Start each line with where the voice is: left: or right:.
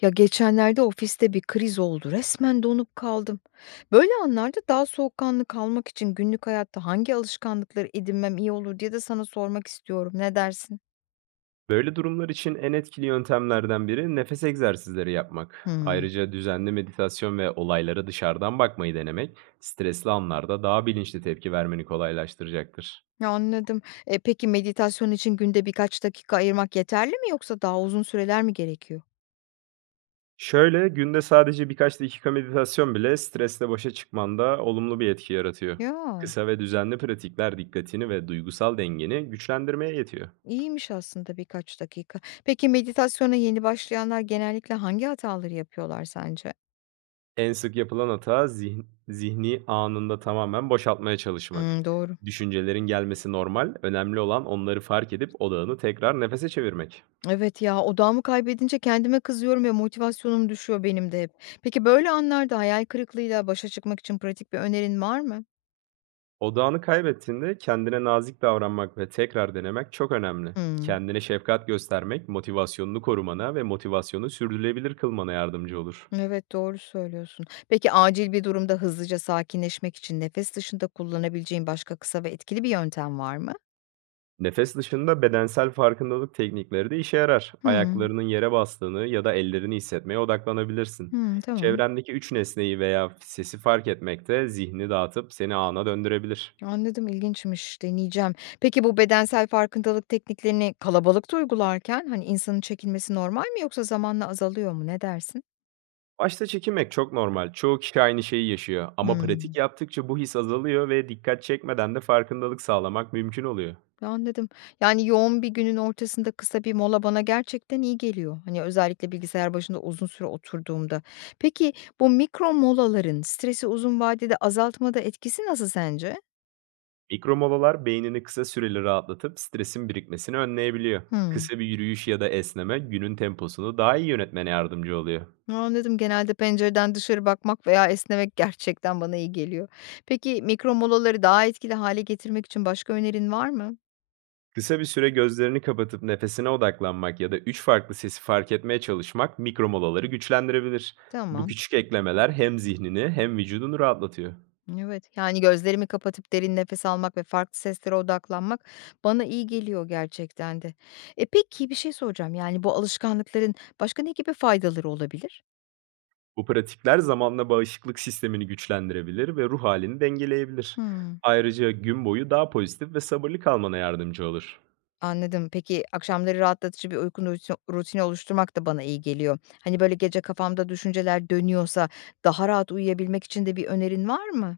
left: Ya geçenlerde ofiste bir kriz oldu. Resmen donup kaldım. Böyle anlarda daha soğukkanlı kalmak için günlük hayatta hangi alışkanlıkları edinmem iyi olur diye de sana sormak istiyorum. Ne dersin?
right: Böyle durumlar için en etkili yöntemlerden biri nefes egzersizleri yapmak.
left: Hmm.
right: Ayrıca düzenli meditasyon ve olaylara dışarıdan bakmayı denemek, stresli anlarda daha bilinçli tepki vermeni kolaylaştıracaktır.
left: Ya anladım. Peki meditasyon için günde birkaç dakika ayırmak yeterli mi yoksa daha uzun süreler mi gerekiyor?
right: Şöyle günde sadece birkaç dakika meditasyon bile stresle başa çıkmanda olumlu bir etki yaratıyor.
left: Ya,
right: Kısa ve düzenli pratikler dikkatini ve duygusal dengeni güçlendirmeye yetiyor.
left: iyiymiş aslında birkaç dakika. Peki meditasyona yeni başlayanlar genellikle hangi hataları yapıyorlar sence?
right: En sık yapılan hata zihni anında tamamen boşaltmaya çalışmak.
left: Hmm, doğru.
right: Düşüncelerin gelmesi normal, önemli olan onları fark edip odağını tekrar nefese çevirmek.
left: Evet ya, odağımı kaybedince kendime kızıyorum ve motivasyonum düşüyor benim de hep. Peki böyle anlarda hayal kırıklığıyla başa çıkmak için pratik bir önerin var mı?
right: Odağını kaybettiğinde kendine nazik davranmak ve tekrar denemek çok önemli.
left: Hımm.
right: Kendine şefkat göstermek motivasyonunu korumana ve motivasyonu sürdürülebilir kılmana yardımcı olur.
left: Evet, doğru söylüyorsun. Peki acil bir durumda hızlıca sakinleşmek için nefes dışında kullanabileceğin başka kısa ve etkili bir yöntem var mı?
right: Nefes dışında bedensel farkındalık teknikleri de işe yarar.
left: Hımm.
right: Ayaklarının yere bastığını ya da ellerini hissetmeye odaklanabilirsin.
left: Hımm, tamam.
right: Çevrendeki üç nesneyi veya sesi fark etmek de zihni dağıtıp seni ana döndürebilir.
left: Anladım, ilginçmiş. Deneyeceğim. Peki bu bedensel farkındalık tekniklerini kalabalıkta uygularken, hani, insanın çekinmesi normal mi yoksa zamanla azalıyor mu? Ne dersin?
right: Başta çekinmek çok normal. Çoğu kişi aynı şeyi yaşıyor ama
left: Hımm.
right: pratik yaptıkça bu his azalıyor ve dikkat çekmeden de farkındalık sağlamak mümkün oluyor.
left: Anladım. Yani, yoğun bir günün ortasında kısa bir mola bana gerçekten iyi geliyor. Hani, özellikle bilgisayar başında uzun süre oturduğumda. Peki, bu mikro molaların stresi uzun vadede azaltmada etkisi nasıl sence?
right: Mikro molalar beynini kısa süreli rahatlatıp stresin birikmesini önleyebiliyor.
left: Hımm.
right: Kısa bir yürüyüş ya da esneme günün temposunu daha iyi yönetmene yardımcı oluyor.
left: Anladım. Genelde pencereden dışarı bakmak veya esnemek gerçekten bana iyi geliyor. Peki, mikro molaları daha etkili hale getirmek için başka önerin var mı?
right: Kısa bir süre gözlerini kapatıp nefesine odaklanmak ya da 3 farklı sesi fark etmeye çalışmak mikro molaları güçlendirebilir. Bu
left: Tamam.
right: küçük eklemeler hem zihnini hem vücudunu rahatlatıyor.
left: Evet, yani, gözlerimi kapatıp derin nefes almak ve farklı seslere odaklanmak bana iyi geliyor gerçekten de. Peki, bir şey soracağım, yani, bu alışkanlıkların başka ne gibi faydaları olabilir?
right: Bu pratikler zamanla bağışıklık sistemini güçlendirebilir ve ruh halini dengeleyebilir.
left: Hımm,
right: Ayrıca gün boyu daha pozitif ve sabırlı kalmana yardımcı olur.
left: anladım. Peki, akşamları rahatlatıcı bir uyku rutini oluşturmak da bana iyi geliyor. Hani, böyle, gece kafamda düşünceler dönüyorsa daha rahat uyuyabilmek için de bir önerin var mı?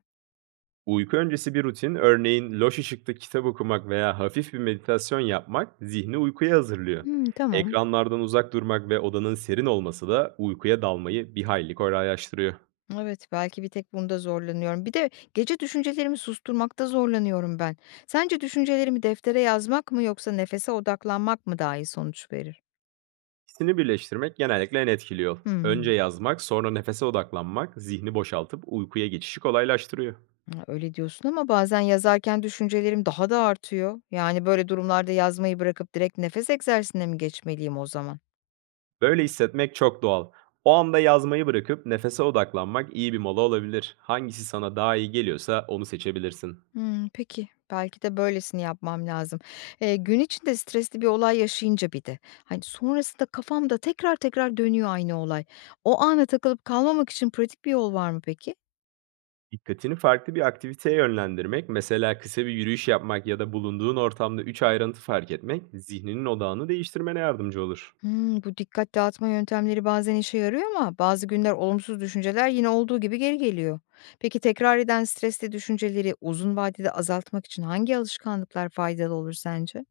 right: Uyku öncesi bir rutin, örneğin loş ışıkta kitap okumak veya hafif bir meditasyon yapmak zihni uykuya hazırlıyor.
left: Hımm, tamam.
right: Ekranlardan uzak durmak ve odanın serin olması da uykuya dalmayı bir hayli kolaylaştırıyor.
left: Evet, belki bir tek bunda zorlanıyorum. Bir de gece düşüncelerimi susturmakta zorlanıyorum ben. Sence düşüncelerimi deftere yazmak mı yoksa nefese odaklanmak mı daha iyi sonuç verir?
right: İkisini birleştirmek genellikle en etkili yol.
left: Hmm,
right: Önce yazmak, sonra nefese odaklanmak zihni boşaltıp uykuya geçişi kolaylaştırıyor.
left: ha, öyle diyorsun ama bazen yazarken düşüncelerim daha da artıyor. Yani böyle durumlarda yazmayı bırakıp direkt nefes egzersizine mi geçmeliyim o zaman?
right: Böyle hissetmek çok doğal. O anda yazmayı bırakıp nefese odaklanmak iyi bir mola olabilir. Hangisi sana daha iyi geliyorsa onu seçebilirsin.
left: Hımm, peki. Belki de böylesini yapmam lazım. Gün içinde stresli bir olay yaşayınca bir de, hani, sonrasında kafamda tekrar tekrar dönüyor aynı olay. O ana takılıp kalmamak için pratik bir yol var mı peki?
right: Dikkatini farklı bir aktiviteye yönlendirmek, mesela kısa bir yürüyüş yapmak ya da bulunduğun ortamda 3 ayrıntı fark etmek, zihninin odağını değiştirmene yardımcı olur.
left: Hımm, bu dikkat dağıtma yöntemleri bazen işe yarıyor ama bazı günler olumsuz düşünceler yine olduğu gibi geri geliyor. Peki tekrar eden stresli düşünceleri uzun vadede azaltmak için hangi alışkanlıklar faydalı olur sence?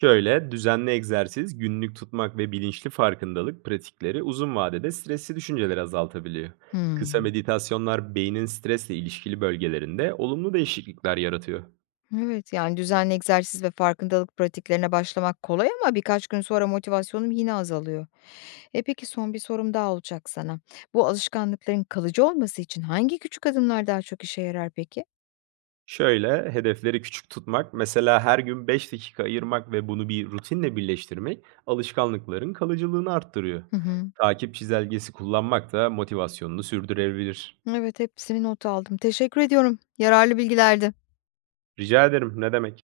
right: Şöyle, düzenli egzersiz, günlük tutmak ve bilinçli farkındalık pratikleri uzun vadede stresli düşünceleri azaltabiliyor. Kısa
left: Hımm.
right: meditasyonlar beynin stresle ilişkili bölgelerinde olumlu değişiklikler yaratıyor.
left: Evet, yani düzenli egzersiz ve farkındalık pratiklerine başlamak kolay ama birkaç gün sonra motivasyonum yine azalıyor. E peki son bir sorum daha olacak sana. Bu alışkanlıkların kalıcı olması için hangi küçük adımlar daha çok işe yarar peki?
right: Şöyle, hedefleri küçük tutmak, mesela her gün 5 dakika ayırmak ve bunu bir rutinle birleştirmek alışkanlıkların kalıcılığını arttırıyor.
left: Hı hı.
right: Takip çizelgesi kullanmak da motivasyonunu sürdürebilir.
left: Evet, hepsini not aldım. Teşekkür ediyorum. Yararlı bilgilerdi.
right: Rica ederim, ne demek.